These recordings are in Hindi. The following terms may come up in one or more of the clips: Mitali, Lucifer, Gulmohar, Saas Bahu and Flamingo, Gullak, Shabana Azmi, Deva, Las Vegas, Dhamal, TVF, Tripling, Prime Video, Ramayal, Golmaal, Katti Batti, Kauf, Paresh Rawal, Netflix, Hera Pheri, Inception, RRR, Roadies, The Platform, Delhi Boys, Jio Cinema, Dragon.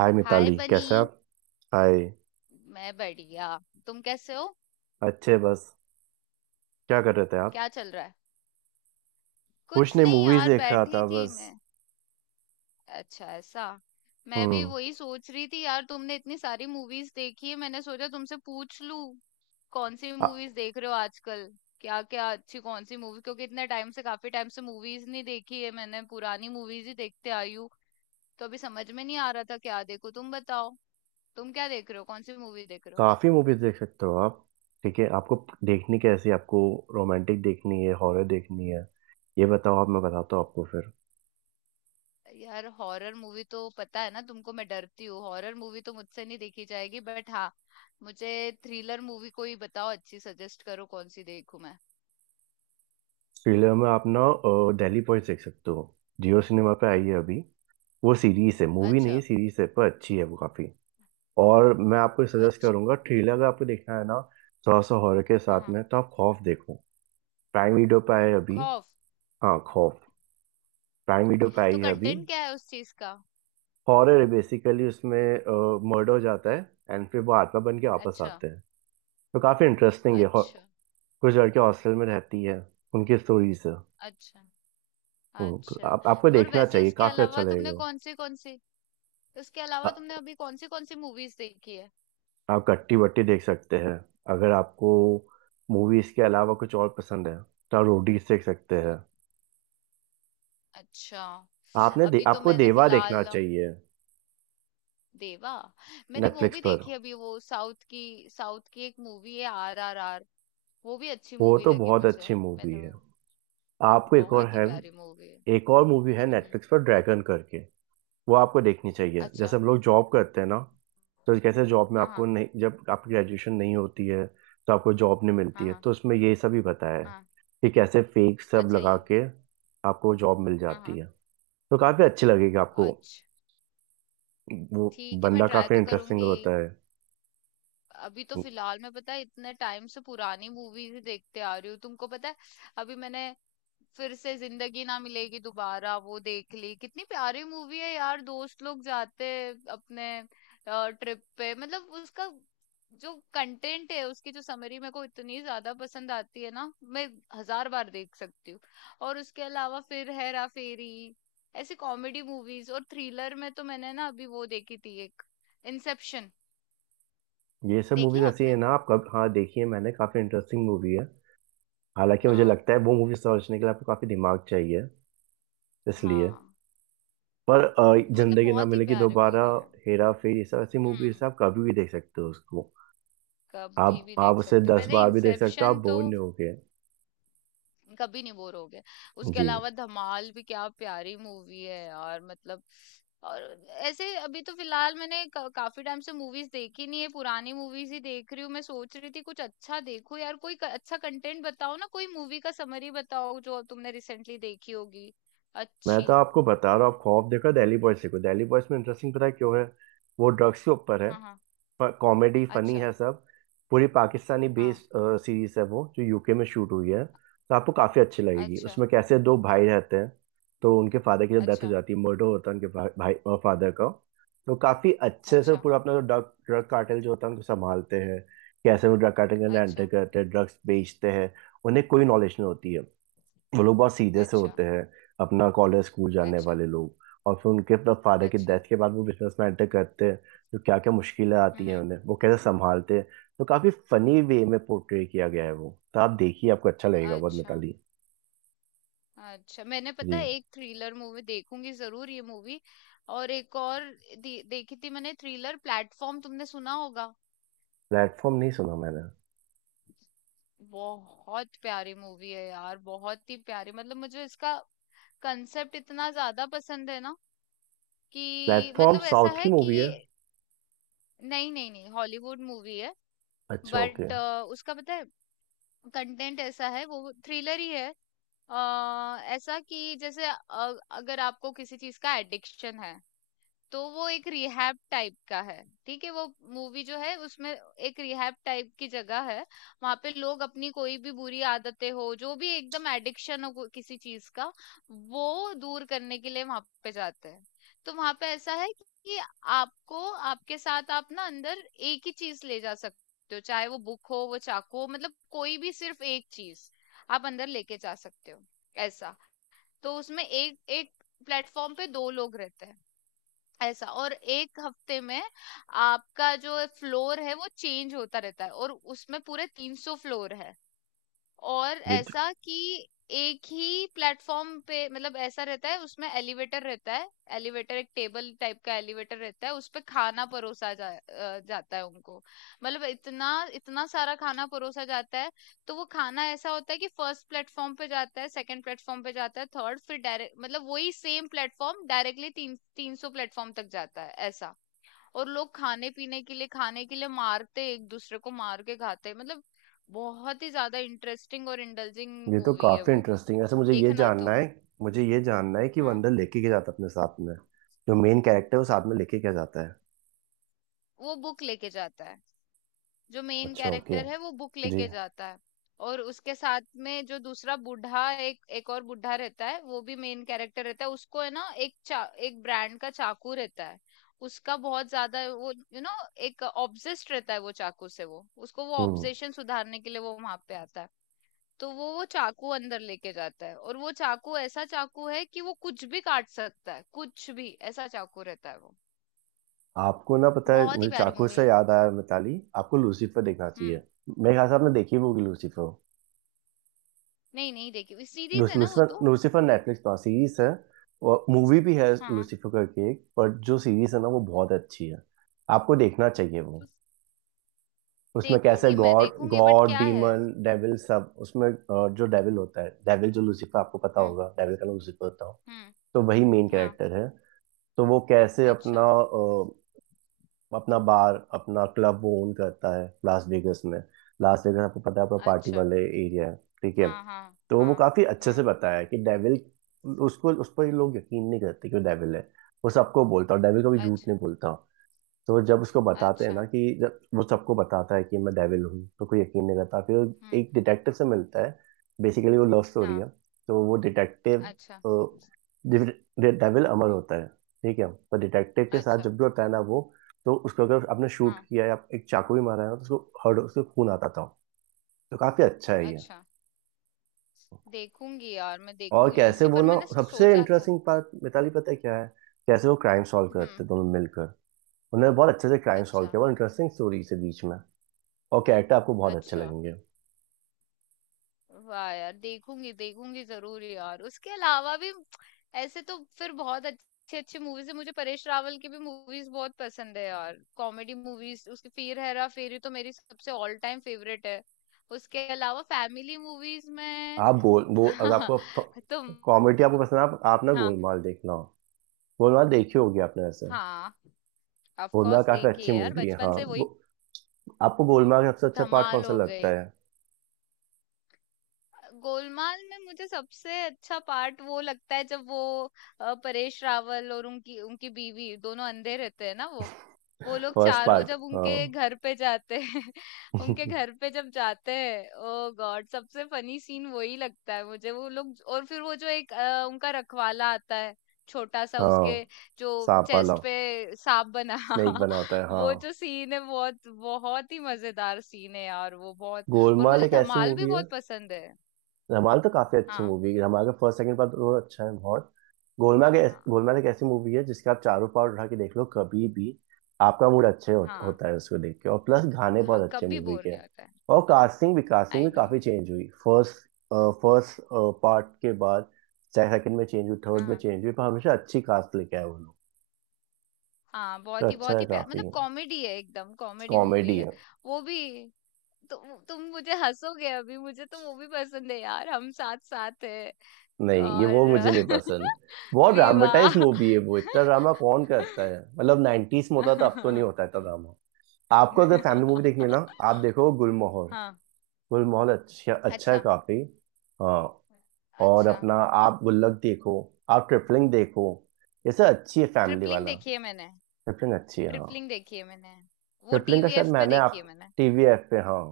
हाय हाय मिताली, बनी। कैसे आप। हाय। मैं बढ़िया। तुम कैसे हो? अच्छे बस। क्या कर रहे थे आप। क्या चल रहा है? कुछ कुछ नहीं, नहीं मूवीज यार, देख रहा बैठी था थी बस। मैं। अच्छा, ऐसा। मैं भी हम्म। वही सोच रही थी यार, तुमने इतनी सारी मूवीज देखी है, मैंने सोचा तुमसे पूछ लूं। कौन सी आ- मूवीज देख रहे हो आजकल? क्या क्या अच्छी, कौन सी मूवी, क्योंकि इतने टाइम से काफी टाइम से मूवीज नहीं देखी है मैंने, पुरानी मूवीज ही देखते आई हूँ। तो अभी समझ में नहीं आ रहा था क्या देखो, तुम बताओ। तुम क्या देख रहे हो, कौन सी मूवी देख रहे हो? काफी मूवीज देख सकते हो आप। ठीक है आपको। देखनी कैसी आपको। रोमांटिक देखनी है, हॉरर देखनी है। ये बताओ आप, मैं बताता हूँ आपको फिर। यार हॉरर मूवी तो पता है ना तुमको, मैं डरती हूँ, हॉरर मूवी तो मुझसे नहीं देखी जाएगी, बट हाँ। मुझे थ्रिलर मूवी कोई बताओ, अच्छी सजेस्ट करो, कौन सी देखूं मैं? थ्रिलर में आप ना, दिल्ली बॉयज देख सकते हो। जियो सिनेमा पे आई है अभी। वो सीरीज है, मूवी नहीं अच्छा। है, सीरीज है, पर अच्छी है वो काफी। और मैं आपको सजेस्ट अच्छा। करूंगा थ्रिलर, अगर आपको देखना है ना। थोड़ा सा हॉरर के हाँ, साथ हाँ। में, तो आप खौफ देखो। प्राइम वीडियो पे आए अभी। खौफ। हाँ, खौफ। प्राइम वीडियो पे आई तो है अभी। कंटेंट क्या है उस चीज का? हॉरर है बेसिकली, उसमें मर्डर हो जाता है एंड फिर वो आत्मा बन के वापस अच्छा। आते हैं। तो काफी इंटरेस्टिंग है। अच्छा। कुछ लड़कियां हॉस्टल में रहती है, उनकी स्टोरीज है। अच्छा। तो अच्छा। आप आपको और देखना वैसे चाहिए, काफी अच्छा लगेगा। उसके आ, अलावा तुमने अभी कौन सी मूवीज देखी है? आप कट्टी बट्टी देख सकते हैं। अगर आपको मूवीज के अलावा कुछ और पसंद है, तो आप रोडीज देख सकते हैं। अच्छा। अभी तो आपको मैंने देवा देखना फिलहाल, चाहिए। देवा। मैंने वो नेटफ्लिक्स भी पर। देखी अभी, वो साउथ की एक मूवी है, RRR। वो भी अच्छी वो मूवी तो लगी बहुत मुझे अच्छी मूवी मैंने। है। आपको एक और बहुत ही है। प्यारी मूवी है। एक और मूवी है हम्म। नेटफ्लिक्स पर, ड्रैगन करके। वो आपको देखनी चाहिए। जैसे अच्छा। हम लोग जॉब करते हैं ना, तो कैसे जॉब में हाँ, आपको हाँ। नहीं, जब आपकी ग्रेजुएशन नहीं होती है, तो आपको जॉब नहीं मिलती हाँ, है, हाँ, तो उसमें ये सब ही बताया है हाँ। कि कैसे फेक सब अच्छा लगा ये। के आपको जॉब मिल हाँ, जाती हाँ। है। तो काफी अच्छी लगेगी आपको। अच्छा। वो ठीक है, मैं बंदा ट्राई काफी तो इंटरेस्टिंग करूंगी। होता है। अभी तो फिलहाल मैं, पता है, इतने टाइम से पुरानी मूवीज ही देखते आ रही हूँ, तुमको पता है। अभी मैंने फिर से जिंदगी ना मिलेगी दोबारा वो देख ली, कितनी प्यारी मूवी है यार, दोस्त लोग जाते हैं अपने ट्रिप पे, मतलब उसका जो कंटेंट है, उसकी जो समरी मेरे को इतनी ज्यादा पसंद आती है ना, मैं हजार बार देख सकती हूँ। और उसके अलावा फिर हेरा फेरी, ऐसी कॉमेडी मूवीज। और थ्रिलर में तो मैंने ना अभी वो देखी थी एक, इंसेप्शन। ये सब देखी मूवीज है ऐसी है आपने? ना। आप कब, हाँ, देखी है मैंने, काफी इंटरेस्टिंग मूवी है। हालांकि मुझे हाँ, लगता है वो मूवी समझने के लिए आपको काफी दिमाग चाहिए, इसलिए। हाँ। पर मतलब जिंदगी ना बहुत ही मिलेगी प्यारी दोबारा, मूवी है। हेरा फेरी, इस तरह ऐसी हम्म। मूवीज आप कभी भी देख सकते हो उसको। कभी आप भी आप देख उसे सकते हो, दस मैंने बार भी देख सकते हो, आप इंसेप्शन तो। बोर नहीं होगे। कभी नहीं बोर हो गया। उसके जी। अलावा धमाल भी क्या प्यारी मूवी है यार, मतलब। और ऐसे अभी तो फिलहाल मैंने काफी टाइम से मूवीज देखी नहीं है, पुरानी मूवीज ही देख रही हूँ। मैं सोच रही थी कुछ अच्छा देखो यार, कोई अच्छा कंटेंट बताओ ना, कोई मूवी का समरी बताओ जो तुमने रिसेंटली देखी होगी, मैं अच्छी। तो आपको बता रहा हूँ, आप खौफ देखो, दिल्ली बॉयज देखो। दिल्ली बॉयज में इंटरेस्टिंग, पता है क्यों है। वो ड्रग्स के ऊपर है, हाँ, हाँ। कॉमेडी फनी अच्छा। है सब। पूरी पाकिस्तानी हाँ। बेस्ड सीरीज है वो, जो यूके में शूट हुई है, तो आपको काफी अच्छी लगेगी। अच्छा। उसमें कैसे दो भाई रहते हैं, तो उनके फादर की जब डेथ हो अच्छा। जाती है, मर्डर होता है उनके भाई फादर का। तो काफी अच्छे से अच्छा। पूरा अपना जो ड्रग ड्रग कार्टेल जो होता है उनको संभालते हैं। कैसे वो ड्रग कार्टेल के अंदर एंटर अच्छा। करते हैं, ड्रग्स बेचते हैं, उन्हें कोई नॉलेज नहीं होती है। वो लोग बहुत सीधे से अच्छा। होते हैं, अपना कॉलेज स्कूल जाने अच्छा। वाले लोग। और फिर उनके अपना फादर की अच्छा। डेथ के बाद वो बिजनेस में enter करते हैं, तो क्या क्या मुश्किलें आती हम्म। हैं हम्म। उन्हें, वो कैसे संभालते हैं। तो काफी फनी वे में पोर्ट्रे किया गया है वो, तो आप देखिए, आपको अच्छा लगेगा बहुत, अच्छा। मिताली। अच्छा। मैंने पता है जी। एक थ्रिलर मूवी देखूंगी जरूर, ये मूवी। और एक और देखी थी मैंने, थ्रिलर प्लेटफॉर्म, तुमने सुना होगा? प्लेटफॉर्म नहीं सुना मैंने। बहुत प्यारी मूवी है यार, बहुत ही प्यारी, मतलब मुझे इसका कंसेप्ट इतना ज्यादा पसंद है ना कि, प्लेटफॉर्म मतलब ऐसा साउथ की है कि। मूवी है। नहीं, नहीं, नहीं, हॉलीवुड मूवी है, अच्छा ओके। बट। उसका पता है, कंटेंट ऐसा है, वो थ्रिलर ही है। अ ऐसा कि जैसे अगर आपको किसी चीज का एडिक्शन है, तो वो एक रिहैब टाइप का है, ठीक है वो। मूवी जो है उसमें एक रिहैब टाइप की जगह है। वहां पे लोग अपनी कोई भी बुरी आदतें हो जो भी एकदम एडिक्शन हो किसी चीज का, वो दूर करने के लिए वहां पे जाते हैं। तो वहां पे ऐसा है कि आपको, आपके साथ आप ना अंदर एक ही चीज ले जा सकते हो, चाहे वो बुक हो, वो चाकू हो, मतलब कोई भी सिर्फ एक चीज आप अंदर लेके जा सकते हो, ऐसा। तो उसमें एक एक प्लेटफॉर्म पे दो लोग रहते हैं ऐसा, और एक हफ्ते में आपका जो फ्लोर है वो चेंज होता रहता है, और उसमें पूरे 300 फ्लोर है। और ये तो ऐसा कि एक ही प्लेटफॉर्म पे, मतलब ऐसा रहता है उसमें एलिवेटर रहता है। एलिवेटर, एक टेबल टाइप का एलिवेटर रहता है, उस पे खाना परोसा जाता है उनको। मतलब इतना इतना सारा खाना परोसा जाता है। तो वो खाना ऐसा होता है कि फर्स्ट प्लेटफॉर्म पे जाता है, सेकंड प्लेटफॉर्म पे जाता है, थर्ड, फिर डायरेक्ट, मतलब वही सेम प्लेटफॉर्म डायरेक्टली तीन तीन सौ प्लेटफॉर्म तक जाता है ऐसा। और लोग खाने के लिए मारते, एक दूसरे को मार के खाते, मतलब। बहुत ही ज्यादा इंटरेस्टिंग और इंडल्जिंग ये तो मूवी है काफी वो, इंटरेस्टिंग है, ऐसे मुझे ये देखना जानना है। तुम। मुझे ये जानना है कि वो हाँ, अंदर लेके क्या जाता है अपने साथ में, जो मेन कैरेक्टर है वो साथ में लेके क्या जाता है। वो बुक लेके जाता है, जो मेन अच्छा ओके। कैरेक्टर है वो बुक जी। लेके जाता है। और उसके साथ में जो दूसरा बूढ़ा, एक एक और बूढ़ा रहता है, वो भी मेन कैरेक्टर रहता है, उसको है ना एक ब्रांड का चाकू रहता है। उसका बहुत ज्यादा वो एक ऑब्सेस्ड रहता है वो चाकू से, वो उसको वो हम्म। ऑब्सेशन सुधारने के लिए वो वहां पे आता है। तो वो चाकू अंदर लेके जाता है, और वो चाकू ऐसा चाकू है कि वो कुछ भी काट सकता है, कुछ भी, ऐसा चाकू रहता है वो। आपको ना पता है, बहुत ही मुझे प्यारी चाकू मूवी से है। याद आया मिताली, आपको लूसीफर देखना चाहिए। हम्म। मेरे ख्याल से आपने देखी भी होगी लूसीफर। नहीं, नहीं देखी। इस सीरीज लूस- है ना वो लूसीफर तो। लूसीफर नेटफ्लिक्स पर सीरीज है। और मूवी भी है हाँ। लूसीफर करके एक, पर जो सीरीज है ना वो बहुत अच्छी है, आपको देखना चाहिए वो। तो उसमें कैसे देखूंगी, मैं गॉड देखूंगी, बट गॉड क्या है। डीमन डेविल सब, उसमें जो डेविल होता है, डेविल जो लूसीफर, आपको पता हम्म। होगा डेविल का नाम लूसीफर होता हो, हम्म। तो वही मेन हाँ। कैरेक्टर है। तो वो कैसे अच्छा। अपना बार, अपना क्लब वो ओन करता है लास वेगस में। लास वेगस आपको पता है, अपना पार्टी अच्छा। वाले एरिया है, ठीक है। हाँ, हाँ। तो वो हाँ, काफी अच्छे से हाँ। बताया है कि डेविल, उसको उस पर लोग यकीन नहीं करते कि वो डेविल है। वो सबको बोलता, और डेविल कभी झूठ अच्छा। नहीं बोलता। तो जब उसको बताते हैं ना अच्छा। कि जब वो सबको बताता है कि मैं डेविल हूँ, तो कोई यकीन नहीं करता, फिर वो हम्म। एक डिटेक्टिव से मिलता है। बेसिकली वो लव स्टोरी हाँ। है, तो वो डिटेक्टिव। अच्छा। डेविल अमर होता है, ठीक है, पर डिटेक्टिव के साथ अच्छा। जब भी होता है ना वो, तो उसको अगर आपने शूट हाँ। किया या एक चाकू भी मारा है ना, तो उसको हर्ट, उसको खून आता था। तो काफी अच्छा है ये। अच्छा। देखूंगी यार, मैं और देखूंगी कैसे वो लूसीफर, ना, मैंने सबसे सोचा था। इंटरेस्टिंग पार्ट मिताली पता है क्या है, कैसे वो क्राइम सॉल्व करते हम्म। दोनों मिलकर। उन्होंने बहुत अच्छे से क्राइम सॉल्व अच्छा। किया, बहुत इंटरेस्टिंग स्टोरी से बीच में, और कैरेक्टर आपको बहुत अच्छे अच्छा। लगेंगे। वाह यार, देखूंगी देखूंगी जरूर यार, उसके अलावा भी। ऐसे तो फिर बहुत अच्छी अच्छी मूवीज है। मुझे परेश रावल की भी मूवीज बहुत पसंद है यार, कॉमेडी मूवीज उसकी। फिर हेरा फेरी तो मेरी सबसे ऑल टाइम फेवरेट है। उसके अलावा फैमिली मूवीज में। आप गोल वो अगर आपको तो। कॉमेडी आपको पसंद है, आप ना हाँ। गोलमाल देखना, गोलमाल देखी होगी आपने वैसे। हाँ, ऑफ गोलमाल कोर्स काफी देखी अच्छी है यार, मूवी है, बचपन हाँ। से वही। आपको गोलमाल का सबसे अच्छा पार्ट कौन धमाल सा हो लगता गई। है। गोलमाल में मुझे सबसे अच्छा पार्ट वो लगता है जब वो, परेश रावल और उनकी उनकी बीवी दोनों अंधे रहते हैं ना, वो लोग फर्स्ट चारों पार्ट, जब हाँ। उनके घर पे जाते हैं उनके घर पे जब जाते हैं, ओ गॉड, सबसे फनी सीन वही लगता है मुझे, वो लोग, और फिर वो जो एक उनका रखवाला आता है, छोटा सा उसके, हाँ, जो सांप वाला, चेस्ट पे सांप बना स्नेक बना होता है, हाँ। वो जो सीन है बहुत बहुत ही मजेदार सीन है यार, वो बहुत। और गोलमाल मुझे एक ऐसी धमाल भी मूवी है। बहुत पसंद है। रमाल तो काफी अच्छी हाँ, मूवी है, रमाल का फर्स्ट सेकंड पार्ट दोनों अच्छा है बहुत। गोलमाल के, हाँ। गोलमाल एक ऐसी मूवी है जिसके आप चारों पार्ट उठा के देख लो कभी भी। आपका मूड अच्छे हो, हाँ, होता है उसको देख के, और प्लस गाने हाँ। बहुत अच्छे कभी मूवी बोर के नहीं हैं। होता है। और कास्टिंग भी कास्टिंग आई भी नो। काफी चेंज हुई फर्स्ट फर्स्ट पार्ट के बाद, सेकंड में चेंज हुई, थर्ड में हाँ, चेंज हुई, पर हमेशा अच्छी कास्ट लेके आए वो लोग। हाँ। तो अच्छा बहुत है ही प्यार, काफी, मतलब कॉमेडी है, एकदम कॉमेडी मूवी कॉमेडी है है। वो भी। तु, तुम मुझे हंसोगे अभी, मुझे तो मूवी पसंद है यार, हम साथ साथ है, नहीं, ये वो और मुझे नहीं पसंद। बहुत ड्रामेटाइज विवाह। मूवी है वो, इतना ड्रामा कौन करता है, मतलब 90s में होता था, अब तो नहीं होता इतना ड्रामा। आपको अगर फैमिली मूवी देखनी है ना, आप देखो गुलमोहर। हाँ। गुलमोहर अच्छा अच्छा है अच्छा। काफी। हाँ। और अच्छा। अपना, आप गुल्लक देखो, आप ट्रिपलिंग देखो, ये सब अच्छी है फैमिली ट्रिपलिंग वाला। देखी है मैंने, ट्रिपलिंग अच्छी है, हाँ। ट्रिपलिंग देखी है मैंने, वो ट्रिपलिंग का शायद टीवीएफ पे मैंने आप, देखी है मैंने। टीवीएफ पे, हाँ।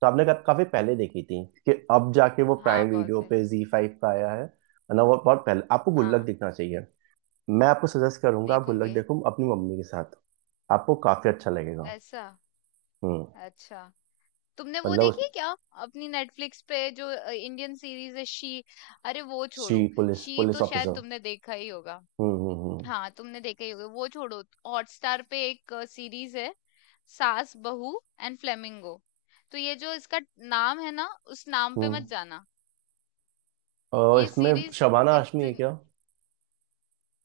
तो आपने काफी पहले देखी थी कि अब जाके वो हाँ, प्राइम बहुत वीडियो पहले। पे, जी फाइव पे आया है ना, वो बहुत पहले। आपको गुल्लक हाँ, देखना चाहिए, मैं आपको सजेस्ट करूंगा, आप गुल्लक देखूंगे। देखो अपनी मम्मी के साथ, आपको काफी अच्छा लगेगा। ऐसा। हम्म। अच्छा। तुमने वो मतलब उस, देखी है क्या, अपनी नेटफ्लिक्स पे जो इंडियन सीरीज है, शी? अरे वो सी छोड़ो, पुलिस शी पुलिस तो शायद ऑफिसर। तुमने देखा ही होगा, हम्म, हम्म, हम्म। हाँ तुमने देखा ही होगा, वो छोड़ो। हॉटस्टार पे एक सीरीज है, सास बहू एंड फ्लेमिंगो। तो ये जो इसका नाम है ना, उस नाम पे हम्म। मत जाना। और ये इसमें सीरीज शबाना आशमी है इत क्या।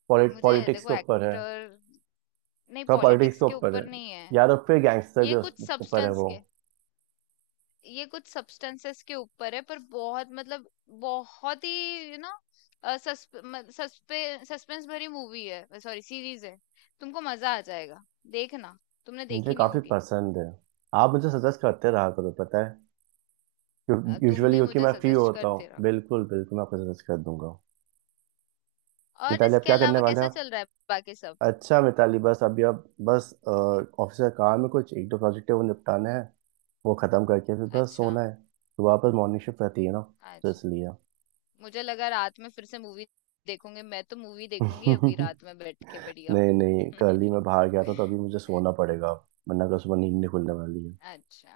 मुझे पॉलिटिक्स देखो के ऊपर है। एक्टर, नहीं थोड़ा पॉलिटिक्स पॉलिटिक्स के के ऊपर है, ऊपर नहीं या है, तो फिर गैंगस्टर के ये कुछ ऊपर है सब्सटेंस वो। के ये कुछ सब्सटेंसेस के ऊपर है, पर बहुत मतलब, बहुत ही यू नो सस्पेंस भरी मूवी है, सॉरी सीरीज है, तुमको मजा आ जाएगा, देखना। तुमने मुझे देखी नहीं काफी होगी। पसंद है, आप मुझे सजेस्ट करते रहा करो, पता है। तुम यूजुअली भी क्योंकि मुझे मैं फ्री सजेस्ट होता करते हूँ, रहो। बिल्कुल बिल्कुल मैं आपको सजेस्ट कर दूंगा। और मिताली आप इसके क्या करने अलावा वाले। कैसा चल रहा है बाकी सब? अच्छा मिताली, बस अभी अब, बस ऑफिस का काम है, कुछ एक दो प्रोजेक्ट है वो निपटाने हैं, वो खत्म करके फिर बस अच्छा। सोना है। तो वापस मॉर्निंग शिफ्ट रहती है ना, तो आज। इसलिए। मुझे लगा रात में फिर से मूवी देखोगे, मैं तो मूवी देखूंगी अभी रात में बैठ के बढ़िया। नहीं नहीं, कल ही मैं बाहर गया था, तो अभी मुझे सोना पड़ेगा अब, वरना कल सुबह नींद नहीं खुलने वाली है। अच्छा।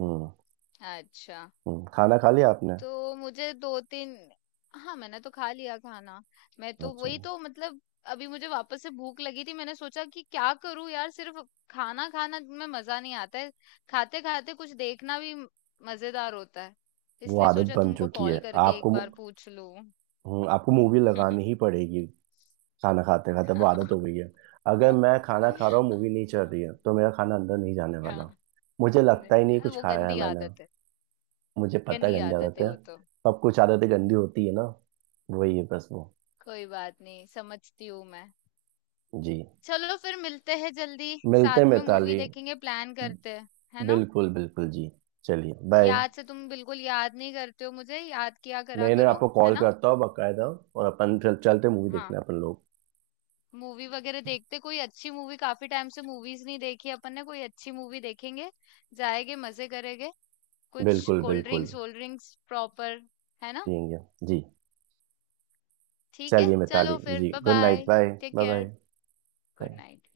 हम्म। अच्छा। खाना खा लिया आपने। तो मुझे दो तीन, हाँ मैंने तो खा लिया खाना, मैं तो अच्छा। वही तो मतलब। अभी मुझे वापस से भूख लगी थी, मैंने सोचा कि क्या करूं यार, सिर्फ खाना खाना में मजा नहीं आता है, खाते खाते कुछ देखना भी मजेदार होता है, वो इसलिए आदत सोचा बन तुमको चुकी है। कॉल करके आपको एक मु- बार पूछ लूं। आपको मूवी लगानी ही पड़ेगी, खाना खाते खाते वो आदत हो गई है। अगर मैं खाना खा रहा हूँ मूवी नहीं चल रही है, तो मेरा खाना अंदर नहीं जाने हाँ। वाला, मुझे लगता ही नहीं नहीं, कुछ वो खाया है गंदी मैंने। आदत है, मुझे पता है गंदी गंदी आदत आदतें है हैं, वो तो। सब कुछ आदतें गंदी होती है ना, वही है बस वो। कोई बात नहीं, समझती हूँ मैं। जी। चलो फिर मिलते हैं जल्दी, मिलते हैं साथ में मूवी मिताली। देखेंगे, प्लान करते हैं, है ना? बिल्कुल बिल्कुल जी। चलिए बाय। याद से, तुम बिल्कुल याद नहीं करते हो मुझे, याद किया करा नहीं नहीं, करो, आपको है कॉल ना? करता हूँ बकायदा। और अपन चलते मूवी हाँ। देखने अपन लोग। मूवी वगैरह देखते, कोई अच्छी मूवी, काफी टाइम से मूवीज नहीं देखी अपन ने, कोई अच्छी मूवी देखेंगे, जाएंगे, मजे करेंगे, कुछ बिल्कुल कोल्ड बिल्कुल। ड्रिंक्स वोल्ड ड्रिंक्स प्रॉपर, है ना? ठीक है। जी। ठीक है, चलिए मिताली चलो फिर। जी, bye good night, bye. Bye. Take care. Bye. Good bye. Night.